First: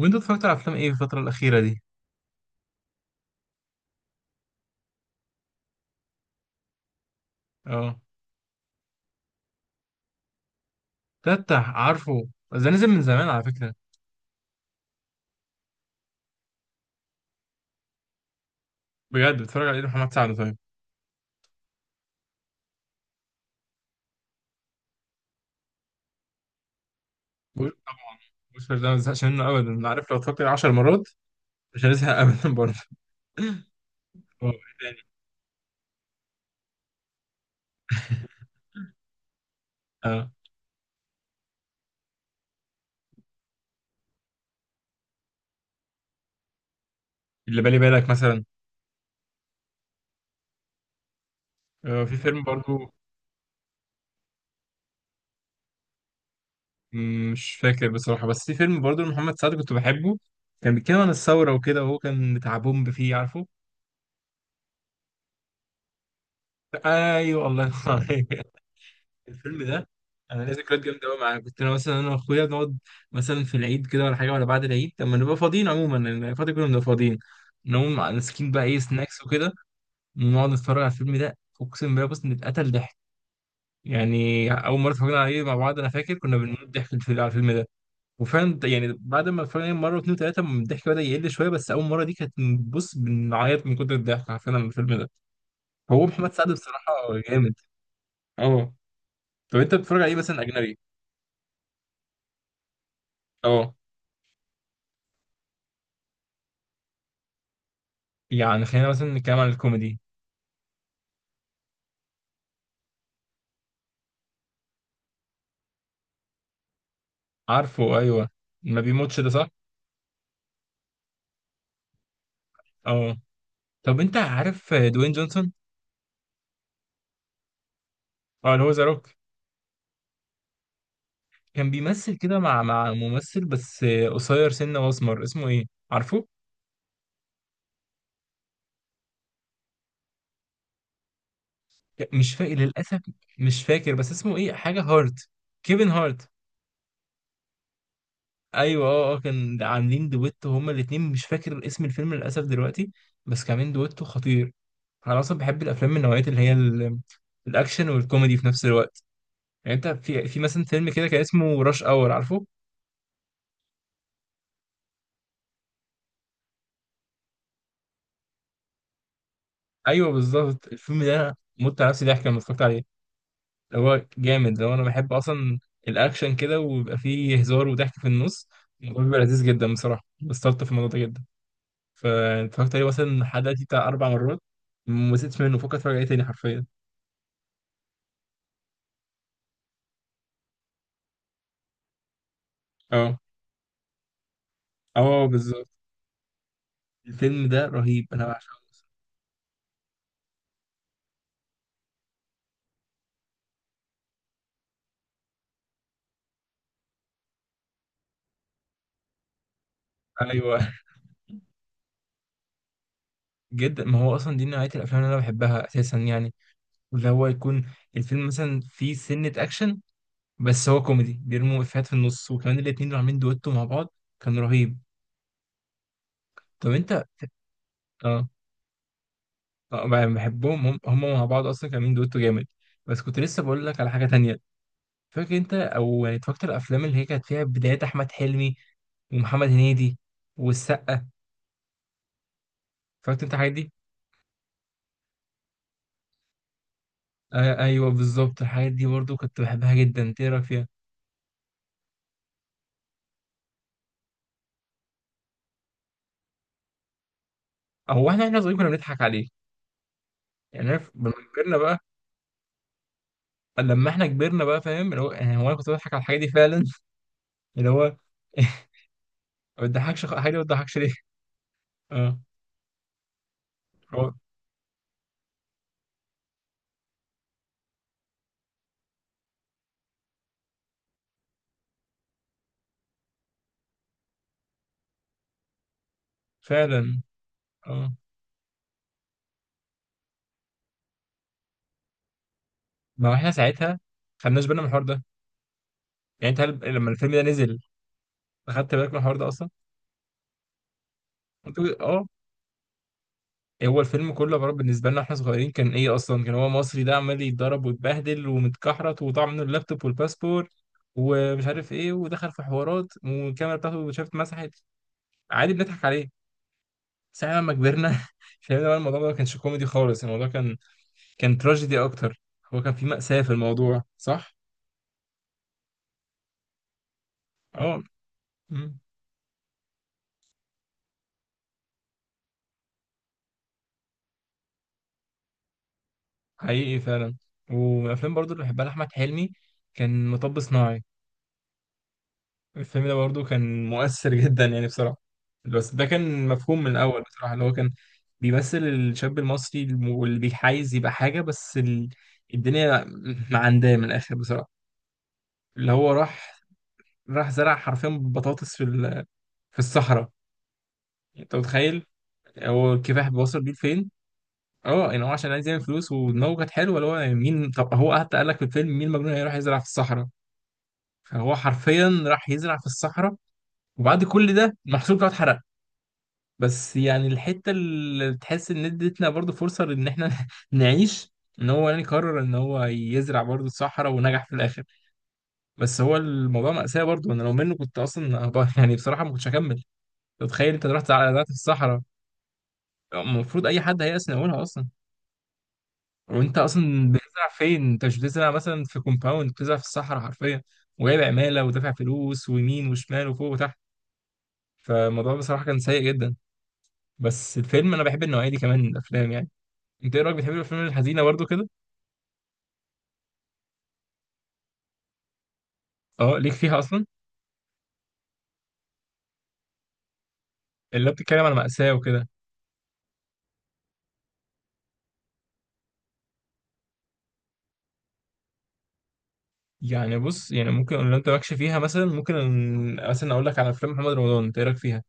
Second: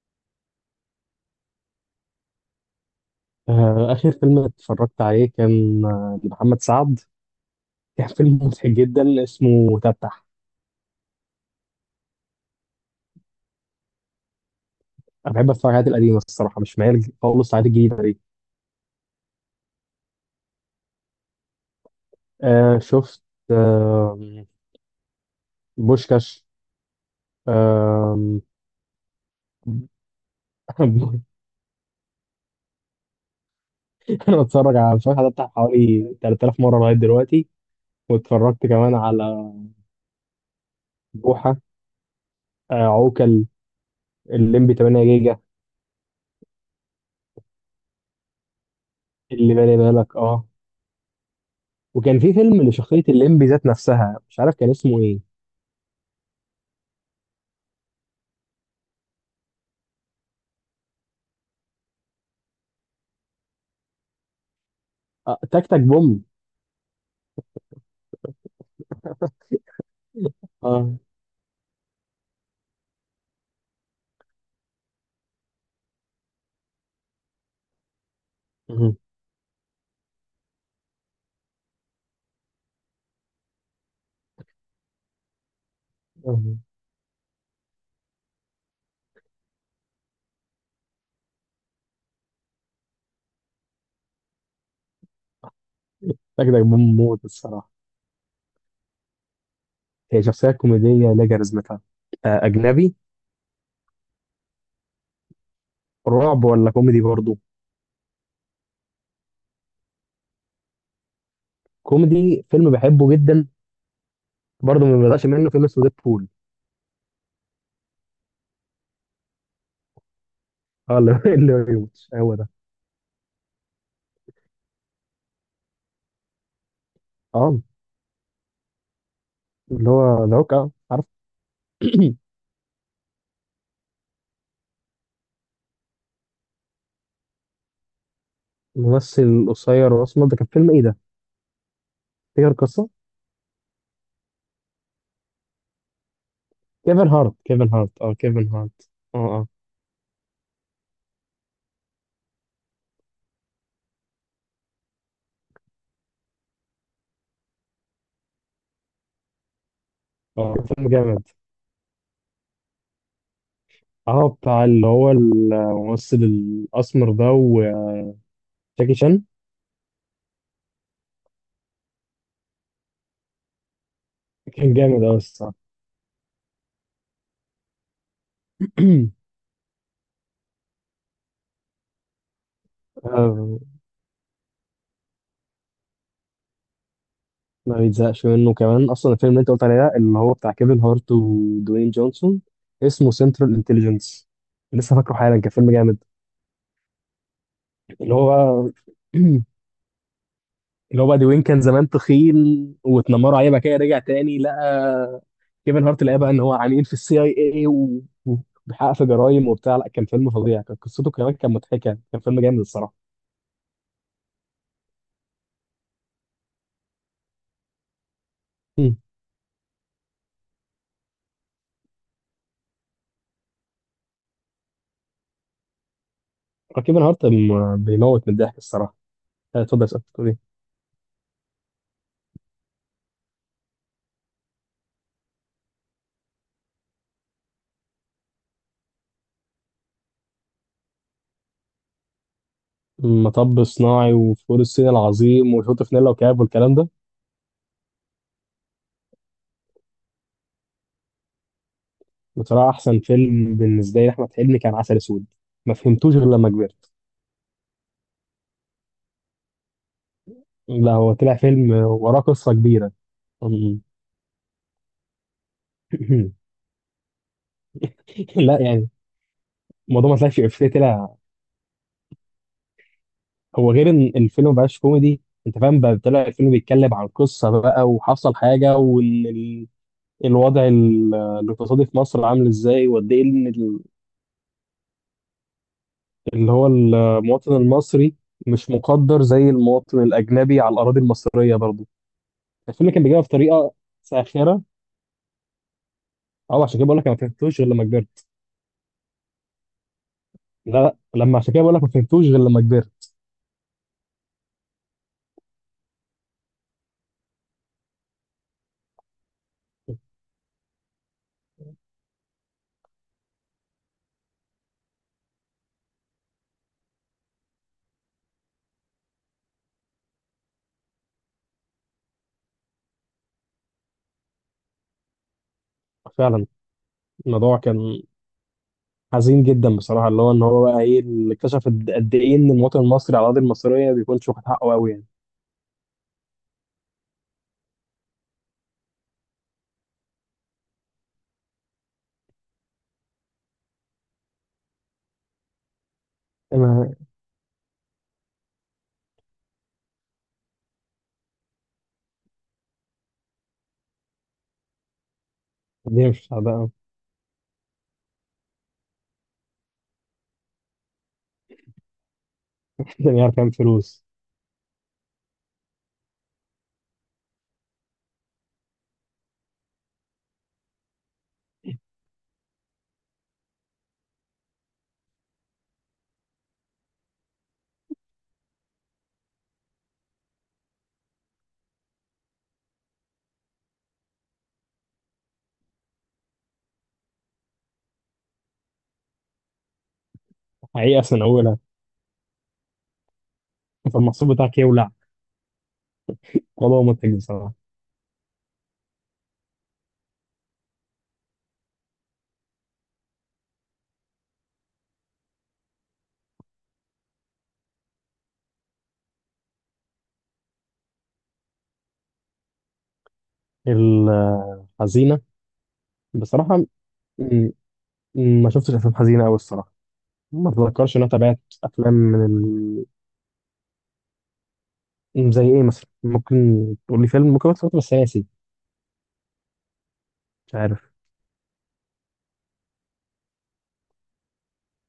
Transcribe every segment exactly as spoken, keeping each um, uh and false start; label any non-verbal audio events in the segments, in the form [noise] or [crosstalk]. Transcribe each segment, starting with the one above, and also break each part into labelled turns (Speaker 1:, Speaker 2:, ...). Speaker 1: وانت اتفرجت على افلام ايه في الفتره الاخيره دي؟
Speaker 2: آه، آخر فيلم اتفرجت عليه كان آه، لمحمد سعد.
Speaker 1: اه،
Speaker 2: كان فيلم مضحك جدا اسمه تفتح.
Speaker 1: تفتح عارفه ده نزل من زمان على فكره.
Speaker 2: أنا بحب أتفرج على الحاجات القديمة الصراحة، مش مايل خالص على الحاجات الجديدة دي.
Speaker 1: بجد، بتفرج على ايه؟ محمد سعد؟ طيب.
Speaker 2: آه شفت. آه بوشكاش.
Speaker 1: بوش [laughs] طبعا.
Speaker 2: آه.
Speaker 1: بوشكاش ده ما بزهقش منه ابدا، انا عارف لو اتفرجت عليه 10 مرات
Speaker 2: [laughs]
Speaker 1: مش هنزهق ابدا برضه. [laughs]
Speaker 2: أنا
Speaker 1: هو إيه
Speaker 2: بتفرج على
Speaker 1: تاني؟
Speaker 2: مش عارف تفتح حوالي تلات آلاف مرة لغاية دلوقتي. واتفرجت كمان على
Speaker 1: اه.
Speaker 2: بوحة، آه عوكل، الليمبي تمانية جيجا،
Speaker 1: اللي بالي بالك مثلا.
Speaker 2: اللي بالي بالك اه.
Speaker 1: آه، في
Speaker 2: وكان في
Speaker 1: فيلم
Speaker 2: فيلم
Speaker 1: برضه.
Speaker 2: لشخصية الليمبي ذات نفسها مش عارف كان اسمه ايه.
Speaker 1: مم، مش فاكر بصراحه، بس في فيلم برضه محمد سعد كنت بحبه، كان بيتكلم عن الثوره وكده وهو كان بتاع بومب، فيه عارفه.
Speaker 2: آه تك تك بوم.
Speaker 1: ايوه، الله ينور عليك. الفيلم ده انا ليا ذكريات
Speaker 2: اه.
Speaker 1: جامده قوي معاه، كنت انا مثلا انا واخويا نقعد مثلا في العيد كده ولا حاجه، ولا بعد العيد لما نبقى فاضيين عموما، لأن الفتره كنا بنبقى فاضيين، نقوم ماسكين بقى ايه
Speaker 2: مهم.
Speaker 1: سناكس وكده، ونقعد نتفرج على الفيلم ده. اقسم بالله بص نتقتل ضحك، يعني اول مره اتفرجنا عليه مع بعض انا فاكر كنا
Speaker 2: مهم.
Speaker 1: بنموت ضحك في الفيلم- على الفيلم ده. وفعلا يعني بعد ما اتفرجنا عليه مره واثنين وثلاثه الضحك بدا يقل شويه، بس اول مره دي كانت، بص، بنعيط من كتر الضحك عارفين على الفيلم ده. هو محمد سعد
Speaker 2: أجدع.
Speaker 1: بصراحه
Speaker 2: موت
Speaker 1: جامد،
Speaker 2: الصراحة.
Speaker 1: اه. طب انت بتتفرج عليه
Speaker 2: هي
Speaker 1: مثلا
Speaker 2: شخصية
Speaker 1: اجنبي؟
Speaker 2: كوميدية لا كاريزمتها. آه، أجنبي.
Speaker 1: اه،
Speaker 2: رعب ولا كوميدي برضو؟
Speaker 1: يعني خلينا مثلا نتكلم عن الكوميدي.
Speaker 2: كوميدي، فيلم بحبه جدا. برضو ما بيقدرش منه، فيلم اسمه ديد بول.
Speaker 1: عارفه؟ ايوه، ما بيموتش ده صح.
Speaker 2: اه، اللي [laughs] اللي ما بيموتش هو ده.
Speaker 1: اه. طب انت عارف دوين جونسون؟
Speaker 2: اه.
Speaker 1: اه، اللي هو ذا روك.
Speaker 2: اللي هو ذا هوك، آه، عارف.
Speaker 1: كان بيمثل
Speaker 2: [clears throat]
Speaker 1: كده مع مع ممثل بس قصير سنه واسمر، اسمه ايه؟ عارفه؟
Speaker 2: الممثل القصير الأسمر ده كان فيلم إيه ده؟
Speaker 1: مش
Speaker 2: تفتكر
Speaker 1: فاكر
Speaker 2: القصة؟
Speaker 1: للاسف. مش فاكر بس اسمه ايه، حاجه هارت. كيفن هارت.
Speaker 2: كيفن هارت، كيفن هارت، اه كيفن
Speaker 1: ايوه،
Speaker 2: هارت.
Speaker 1: اه اه،
Speaker 2: اه اه.
Speaker 1: كان عاملين دويتو هما الاتنين، مش فاكر اسم الفيلم للاسف دلوقتي. بس كان عاملين دويتو خطير. انا اصلا بحب الافلام من نوعيه اللي هي ال- الاكشن والكوميدي في نفس الوقت. يعني انت في في
Speaker 2: اه
Speaker 1: مثلا
Speaker 2: كان فيلم
Speaker 1: فيلم كده كان
Speaker 2: جامد.
Speaker 1: اسمه راش اور، عارفه؟
Speaker 2: اه بتاع اللي هو الممثل الأسمر ده وجاكي شان.
Speaker 1: ايوه بالظبط، الفيلم ده انا مت على نفسي ضحك لما اتفرجت عليه. اللي هو جامد، لو
Speaker 2: كان
Speaker 1: انا
Speaker 2: جامد
Speaker 1: بحب
Speaker 2: أوي الصراحة.
Speaker 1: اصلا الاكشن كده ويبقى فيه هزار وضحك في النص، الموضوع بيبقى
Speaker 2: [clears throat]
Speaker 1: لذيذ جدا بصراحه، بستلطف في الموضوع ده جدا. فاتفرجت عليه مثلا لحد
Speaker 2: آه،
Speaker 1: دلوقتي بتاع اربع مرات، ما زهقتش منه، فكر اتفرج عليه تاني حرفيا.
Speaker 2: ما بيتزهقش منه كمان اصلا. الفيلم اللي انت قلت عليه ده اللي هو بتاع كيفن هارت ودوين جونسون اسمه
Speaker 1: اه.
Speaker 2: سنترال انتليجنس. لسه فاكره
Speaker 1: اه
Speaker 2: حالا، كان
Speaker 1: بالظبط،
Speaker 2: فيلم جامد.
Speaker 1: الفيلم ده رهيب،
Speaker 2: اللي
Speaker 1: انا
Speaker 2: هو
Speaker 1: بعشقه.
Speaker 2: بقى، [clears throat] اللي هو بقى دوين كان زمان تخين، واتنمروا عليه بقى كده، رجع تاني لقى كيفن هارت، لقى بقى ان هو عميل في السي اي اي، وبيحقق في جرايم وبتاع، لا كان فيلم
Speaker 1: ايوه
Speaker 2: فظيع، كان قصته كمان كان مضحكه، كان فيلم جامد الصراحه.
Speaker 1: جدا، ما هو اصلا دي نوعيه الافلام اللي انا بحبها اساسا، يعني اللي هو يكون الفيلم مثلا
Speaker 2: [clears throat]
Speaker 1: فيه سنه اكشن، بس هو كوميدي بيرموا افيهات في النص، وكمان الاتنين اللي عاملين دويتو مع بعض كان رهيب. طب انت؟
Speaker 2: كيفن هارت م-
Speaker 1: اه.
Speaker 2: بيموت من الضحك الصراحه. آه، اتفضل
Speaker 1: اه،
Speaker 2: اسال.
Speaker 1: بح- بحبهم، هم, هم مع بعض اصلا كانوا عاملين دويتو جامد. بس كنت لسه بقول لك على حاجه تانية. فاكر انت او يعني اتفرجت على الافلام اللي هي كانت فيها بدايات احمد حلمي ومحمد هنيدي والسقا؟ اتفرجت انت الحاجات
Speaker 2: مطب
Speaker 1: دي؟
Speaker 2: صناعي وفول الصين العظيم والهوتفنيلا وكاب والكلام ده.
Speaker 1: آه ايوه بالظبط، الحاجات دي برضو كنت بحبها جدا، انت ايه رايك فيها؟
Speaker 2: بصراحة أحسن فيلم بالنسبة لي لأحمد حلمي كان عسل أسود، ما فهمتوش غير لما كبرت.
Speaker 1: او احنا احنا صغيرين كنا بنضحك عليه، يعني أنا ف-
Speaker 2: لا،
Speaker 1: لما
Speaker 2: هو طلع
Speaker 1: كبرنا
Speaker 2: فيلم
Speaker 1: بقى،
Speaker 2: وراه قصة كبيرة. [clears throat] أم.
Speaker 1: لما احنا كبرنا بقى فاهم اللي هو، يعني هو انا كنت بضحك على الحاجات دي
Speaker 2: [laughs]
Speaker 1: فعلا، اللي هو
Speaker 2: لا
Speaker 1: [laughs]
Speaker 2: يعني،
Speaker 1: ما بتضحكش،
Speaker 2: الموضوع
Speaker 1: خ-
Speaker 2: ما
Speaker 1: حاجه
Speaker 2: طلعش
Speaker 1: ما
Speaker 2: إفيه،
Speaker 1: بتضحكش ليه.
Speaker 2: طلع.
Speaker 1: اه.
Speaker 2: هو غير
Speaker 1: هو
Speaker 2: إن الفيلم ما بقاش كوميدي. أنت فاهم بقى، طلع الفيلم بيتكلم عن قصة بقى، وحصل حاجة، وإن ال- الوضع ال- الاقتصادي في مصر عامل إزاي، وقد إيه إن اللي هو
Speaker 1: فعلا.
Speaker 2: المواطن
Speaker 1: اه،
Speaker 2: المصري مش مقدر زي المواطن الأجنبي على الأراضي المصرية برضه. الفيلم كان
Speaker 1: ما هو
Speaker 2: بيجيبها
Speaker 1: احنا ساعتها
Speaker 2: بطريقة
Speaker 1: ما خدناش
Speaker 2: ساخرة.
Speaker 1: بالنا من الحوار ده. يعني انت
Speaker 2: أو
Speaker 1: هل...
Speaker 2: عشان كده
Speaker 1: لما
Speaker 2: بقول لك
Speaker 1: الفيلم
Speaker 2: أنا ما
Speaker 1: ده نزل
Speaker 2: فهمتوش غير لما كبرت.
Speaker 1: اخدت بالك من الحوار ده اصلا؟
Speaker 2: لا لا، لما، عشان
Speaker 1: انت
Speaker 2: كده بقول
Speaker 1: بتقول-
Speaker 2: لك ما
Speaker 1: اه،
Speaker 2: فهمتوش غير لما كبرت.
Speaker 1: إيه هو الفيلم كله عباره، بالنسبه لنا احنا صغيرين كان ايه اصلا؟ كان هو مصري ده عمال يتضرب ويتبهدل ومتكحرت، وضاع منه اللابتوب والباسبور ومش عارف ايه، ودخل في حوارات، والكاميرا بتاعته شافت اتمسحت. عادي، بنضحك عليه. ساعة لما كبرنا [laughs] فهمنا بقى الموضوع ده ما كانش كوميدي خالص، الموضوع كان كان تراجيدي اكتر. هو كان في مأساة في الموضوع، صح؟
Speaker 2: فعلا. الموضوع
Speaker 1: اه.
Speaker 2: كان
Speaker 1: مم.
Speaker 2: حزين جدا بصراحة، اللي هو إن هو بقى إيه اللي اكتشف قد قد إيه إن المواطن المصري على الأراضي المصرية ما بيكونش واخد حقه أوي يعني.
Speaker 1: حقيقي فعلا. ومن الافلام برضو اللي بحبها لاحمد حلمي كان مطب صناعي. الفيلم ده برضو كان مؤثر [laughs] جدا يعني بصراحه، بس ده كان مفهوم من
Speaker 2: أنا،
Speaker 1: الاول بصراحه، اللي هو كان بيمثل الشاب المصري الم- واللي بيحايز يبقى حاجه، بس ال... الدنيا معنداه من الاخر بصراحه. اللي هو
Speaker 2: الدنيا مش
Speaker 1: راح،
Speaker 2: مساعدة أوي.
Speaker 1: راح زرع حرفيا بطاطس في ال... في الصحراء. يعني انت متخيل، هو الكفاح
Speaker 2: الدنيا عارف
Speaker 1: بيوصل
Speaker 2: كام [laughs]
Speaker 1: بيه لفين؟
Speaker 2: فلوس.
Speaker 1: اه، يعني هو عشان عايز يعمل فلوس ودماغه كانت حلوه، اللي هو يعني مين، طب هو حتى قال لك في الفيلم مين المجنون هيروح يزرع في الصحراء؟ هو حرفيا راح يزرع في الصحراء. وبعد كل ده المحصول بتاعه اتحرق. بس يعني الحته اللي تحس ان ادتنا برضو فرصه ان احنا [laughs] نعيش، ان هو يعني قرر ان هو يزرع برضو الصحراء ونجح في الاخر. بس هو الموضوع مأساة برضو، انا لو منه كنت اصلا هبقى- [laughs] يعني بصراحه ما كنتش هكمل. أنت تخيل انت رحت
Speaker 2: حقيقة
Speaker 1: على
Speaker 2: سنة
Speaker 1: زرعت في
Speaker 2: أولى،
Speaker 1: الصحراء؟ المفروض اي حد هيأس من
Speaker 2: فالمحصول
Speaker 1: اولها
Speaker 2: بتاعك
Speaker 1: اصلا.
Speaker 2: يولع.
Speaker 1: وانت
Speaker 2: والله
Speaker 1: اصلا
Speaker 2: منتج
Speaker 1: بتزرع
Speaker 2: بصراحة.
Speaker 1: فين؟ انت مش بتزرع مثلا في كومباوند، بتزرع في الصحراء حرفيا، وجايب عماله ودافع فلوس، ويمين وشمال وفوق وتحت. فالموضوع بصراحة كان سيء جدا. بس الفيلم، أنا بحب النوعية دي كمان من الأفلام يعني. أنت إيه رأيك، بتحب الأفلام الحزينة برضو كده؟
Speaker 2: الحزينة؟
Speaker 1: أه، ليك فيها
Speaker 2: بصراحة
Speaker 1: أصلا
Speaker 2: ما شفتش افلام حزينه قوي الصراحه. ما
Speaker 1: اللي
Speaker 2: اتذكرش ان انا
Speaker 1: بتتكلم على
Speaker 2: تابعت
Speaker 1: مأساة
Speaker 2: افلام
Speaker 1: وكده؟
Speaker 2: من ال... زي ايه مثلا؟ ممكن تقول لي فيلم، ممكن اتفرجت بس ناسي.
Speaker 1: يعني بص، يعني
Speaker 2: مش
Speaker 1: ممكن
Speaker 2: عارف.
Speaker 1: لو أنت مالكش فيها مثلا، ممكن مثلا أقول لك على أفلام محمد رمضان، أنت إيه رأيك فيها؟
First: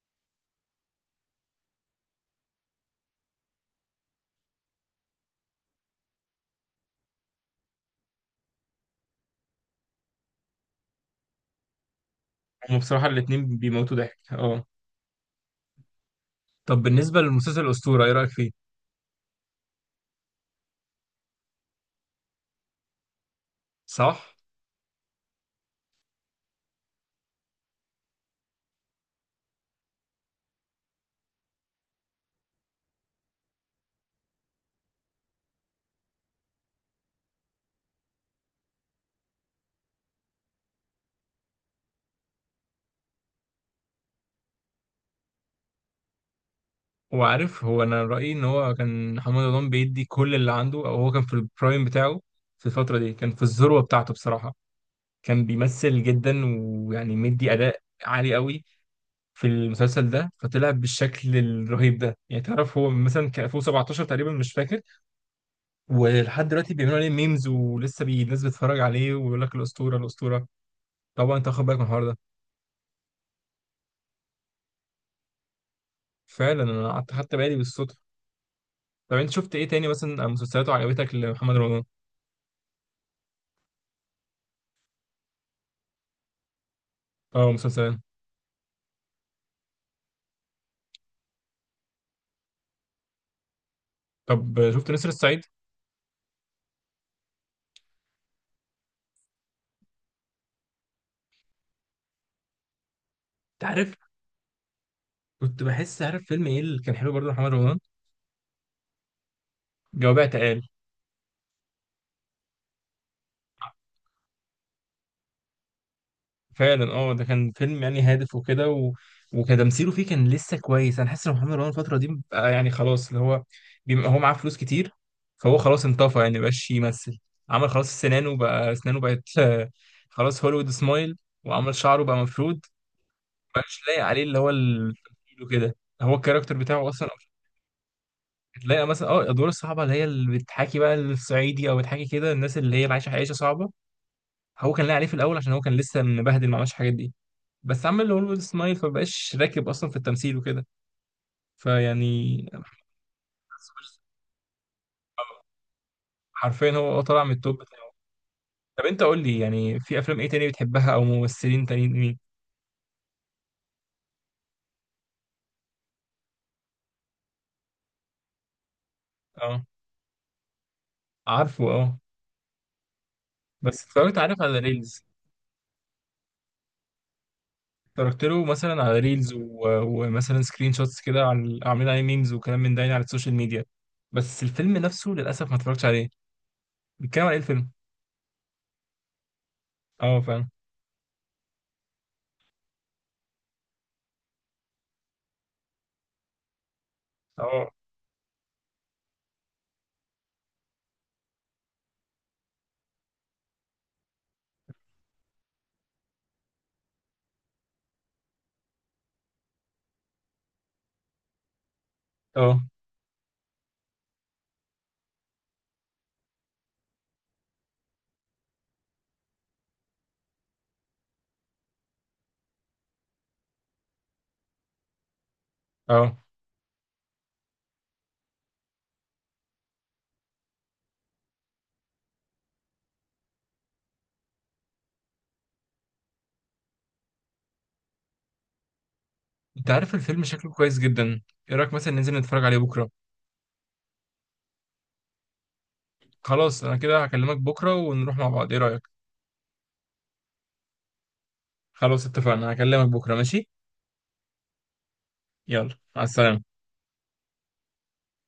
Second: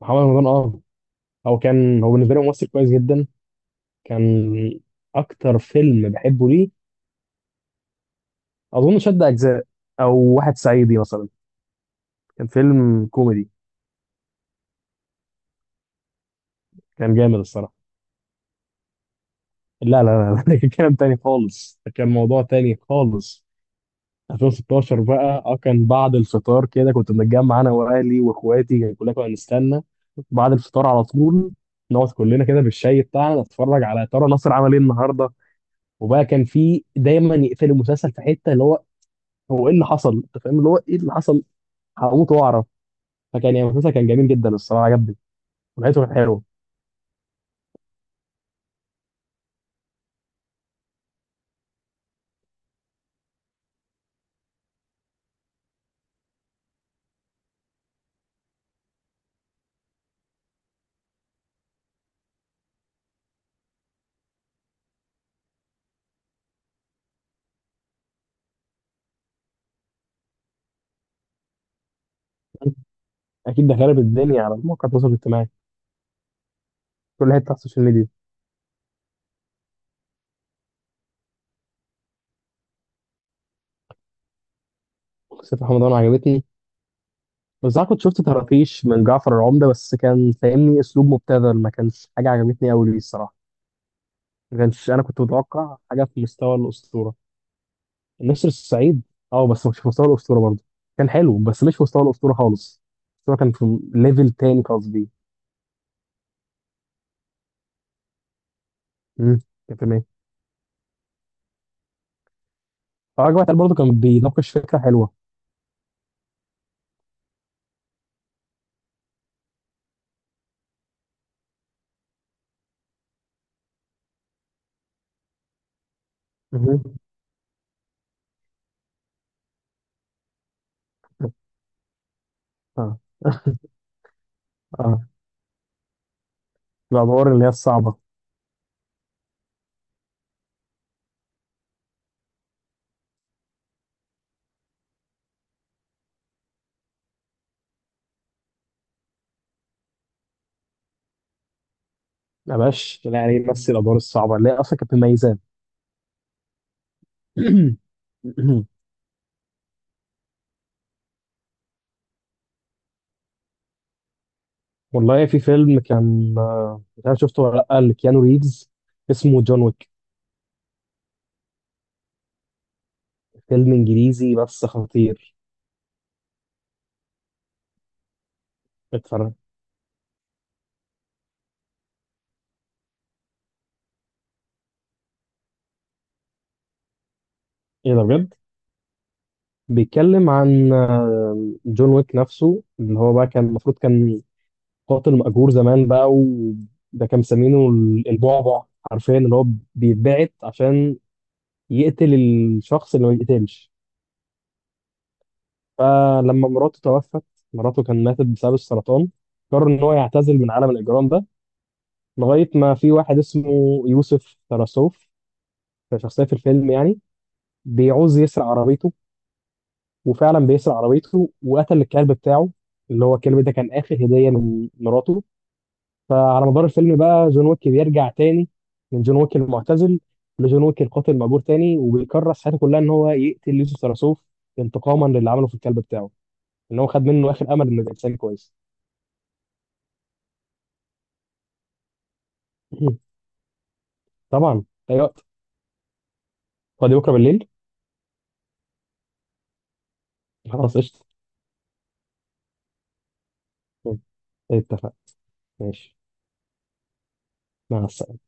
Speaker 2: محمد رمضان، اه، هو كان، هو بالنسبه لي ممثل كويس جدا كان. اكتر فيلم بحبه ليه، اظن شد اجزاء، او واحد صعيدي مثلا، كان
Speaker 1: هما بصراحة
Speaker 2: فيلم كوميدي.
Speaker 1: الاتنين بيموتوا ضحك، أه. طب
Speaker 2: كان
Speaker 1: بالنسبة
Speaker 2: جامد
Speaker 1: للمسلسل
Speaker 2: الصراحه.
Speaker 1: الأسطورة، إيه رأيك فيه؟
Speaker 2: لا لا لا، [laughs] ده كان كلام تاني خالص، ده كان موضوع تاني خالص.
Speaker 1: صح؟
Speaker 2: ألفين وستاشر بقى، اه كان بعد الفطار كده كنت بنتجمع انا واهلي واخواتي، يعني كلنا كنا نستنى بعد الفطار على طول. نقعد كلنا كده بالشاي بتاعنا نتفرج على ترى نصر عمل ايه النهارده. وبقى كان في دايما يقفل المسلسل في حته اللي هو، هو ايه اللي حصل. انت فاهم اللي هو ايه اللي حصل، هموت واعرف. فكان يعني المسلسل كان جميل جدا الصراحه، عجبني ولقيته كان حلو.
Speaker 1: وعارف، هو أنا رأيي إن هو كان محمد رمضان بيدي كل اللي عنده، أو هو كان في البرايم بتاعه. في الفترة دي كان في الذروة بتاعته بصراحة، كان بيمثل جدا ويعني مدي اداء عالي قوي في المسلسل ده، فطلع بالشكل الرهيب ده. يعني تعرف هو مثلا كان ألفين وسبعطاشر تقريبا، مش فاكر. ولحد دلوقتي بيعملوا عليه ميمز، ولسه بي- الناس بتتفرج عليه ويقول لك الاسطوره الاسطوره. طبعا انت واخد بالك من الحوار ده.
Speaker 2: اكيد ده خرب الدنيا على مواقع التواصل الاجتماعي.
Speaker 1: فعلا، انا قعدت
Speaker 2: كل
Speaker 1: خدت
Speaker 2: حته
Speaker 1: بالي
Speaker 2: على السوشيال
Speaker 1: بالصدفه.
Speaker 2: ميديا.
Speaker 1: طب انت شفت ايه تاني مثلا؟ مسلسلاته عجبتك لمحمد رمضان؟
Speaker 2: مسلسل محمد رمضان عجبتني،
Speaker 1: اه،
Speaker 2: بس انا
Speaker 1: مسلسلات.
Speaker 2: كنت شفت طرافيش من جعفر العمدة بس كان فاهمني اسلوب مبتذل، ما كانش حاجة عجبتني قوي ليه الصراحة. ما
Speaker 1: طب شفت
Speaker 2: كانش، انا
Speaker 1: نسر
Speaker 2: كنت
Speaker 1: الصعيد؟
Speaker 2: متوقع حاجة في مستوى الأسطورة. نسر الصعيد، اه، بس مش في مستوى الأسطورة برضه. كان حلو بس مش في مستوى الأسطورة خالص. الأسطورة كان
Speaker 1: انت
Speaker 2: في
Speaker 1: عارف،
Speaker 2: ليفل تاني قصدي.
Speaker 1: كنت بحس، عارف فيلم ايه اللي كان حلو برضه محمد رمضان؟
Speaker 2: امم كان في
Speaker 1: جواب
Speaker 2: مية
Speaker 1: اعتقال.
Speaker 2: فراجل وائل، برضه كان بيناقش فكرة حلوة.
Speaker 1: فعلا، اه، ده كان فيلم يعني هادف وكده و... وكتمثيله فيه كان لسه كويس. انا حاسس ان محمد رمضان الفتره دي بقى، يعني خلاص اللي هو بيبقى هو معاه فلوس كتير، فهو خلاص انطفى يعني، مبقاش
Speaker 2: مهم.
Speaker 1: يمثل. عمل خلاص سنانه بقى، اسنانه بقت [laughs] آه، خلاص هوليوود سمايل، وعمل شعره بقى مفرود.
Speaker 2: اه [laughs]
Speaker 1: مبقاش لايق عليه اللي هو
Speaker 2: اه.
Speaker 1: التمثيل وكده، هو الكاركتر بتاعه اصلا.
Speaker 2: الأدوار اللي هي الصعبة.
Speaker 1: تلاقي مثلا اه الادوار الصعبه اللي هي اللي بتحاكي بقى الصعيدي، او بتحاكي كده الناس اللي هي عايشه عيشه صعبه، هو كان لاقي عليه في الاول عشان هو كان لسه مبهدل، ما عملش الحاجات دي. بس عمل هوليوود سمايل فمبقاش راكب اصلا في التمثيل وكده، فيعني
Speaker 2: ما بقاش يعني
Speaker 1: بس
Speaker 2: يمثل الأدوار الصعبة اللي هي أصلا كانت مميزاه.
Speaker 1: حرفيا هو هو طلع من التوب بتاعه.
Speaker 2: [clears throat]
Speaker 1: طب انت قول لي يعني في افلام ايه تاني بتحبها؟ او ممثلين تانيين مين؟
Speaker 2: والله في فيلم كان آه، مش عارف شفته ولا لأ، لكيانو ريفز اسمه جون
Speaker 1: اه.
Speaker 2: ويك.
Speaker 1: عارفه، اه.
Speaker 2: فيلم
Speaker 1: بس اتفرجت،
Speaker 2: إنجليزي
Speaker 1: عارف، على
Speaker 2: بس
Speaker 1: ريلز،
Speaker 2: خطير.
Speaker 1: اتفرجت له مثلا على ريلز
Speaker 2: اتفرج.
Speaker 1: و... ومثلا سكرين شوتس كده، عن عاملين عليه ميمز وكلام من ده يعني على السوشيال ميديا. بس الفيلم نفسه للاسف ما اتفرجتش عليه، بيتكلم على ايه الفيلم؟
Speaker 2: إيه ده بجد؟
Speaker 1: اه،
Speaker 2: بيتكلم
Speaker 1: فاهم.
Speaker 2: عن آه، جون ويك نفسه، اللي هو بقى كان المفروض كان قاتل مأجور زمان بقى، وده كان مسمينه
Speaker 1: اه.
Speaker 2: ال- البعبع. حرفيا اللي هو بيتبعت عشان يقتل الشخص اللي ما بيقتلش. فلما مراته توفت، مراته كان ماتت بسبب السرطان، قرر إن هو يعتزل من عالم الإجرام ده لغاية
Speaker 1: اه.
Speaker 2: ما في واحد اسمه يوسف تراسوف، شخصية في الفيلم يعني، بيعوز يسرق عربيته، وفعلا بيسرق عربيته وقتل الكلب بتاعه، اللي هو الكلب ده كان آخر هدية من مراته.
Speaker 1: اه.
Speaker 2: فعلى مدار الفيلم بقى جون ويك بيرجع تاني، من جون ويك المعتزل لجون ويك القاتل المأجور تاني، وبيكرس حياته كلها إن هو يقتل يوسف تراسوف انتقاما للي عمله في الكلب بتاعه، إن هو خد منه آخر أمل إنه يبقى إنسان كويس.
Speaker 1: انت عارف الفيلم شكله كويس جدا، ايه رايك مثلا ننزل نتفرج عليه بكره؟
Speaker 2: [laughs] [clears throat] طبعا، أي وقت.
Speaker 1: خلاص، انا
Speaker 2: فاضي
Speaker 1: كده
Speaker 2: بكرة
Speaker 1: هكلمك
Speaker 2: بالليل.
Speaker 1: بكرة ونروح مع بعض، ايه رأيك؟
Speaker 2: خلاص قشطة.
Speaker 1: خلاص، اتفقنا، هكلمك بكرة، ماشي.
Speaker 2: اتفق.
Speaker 1: يلا،
Speaker 2: ماشي.
Speaker 1: مع السلامة.
Speaker 2: مع السلامة.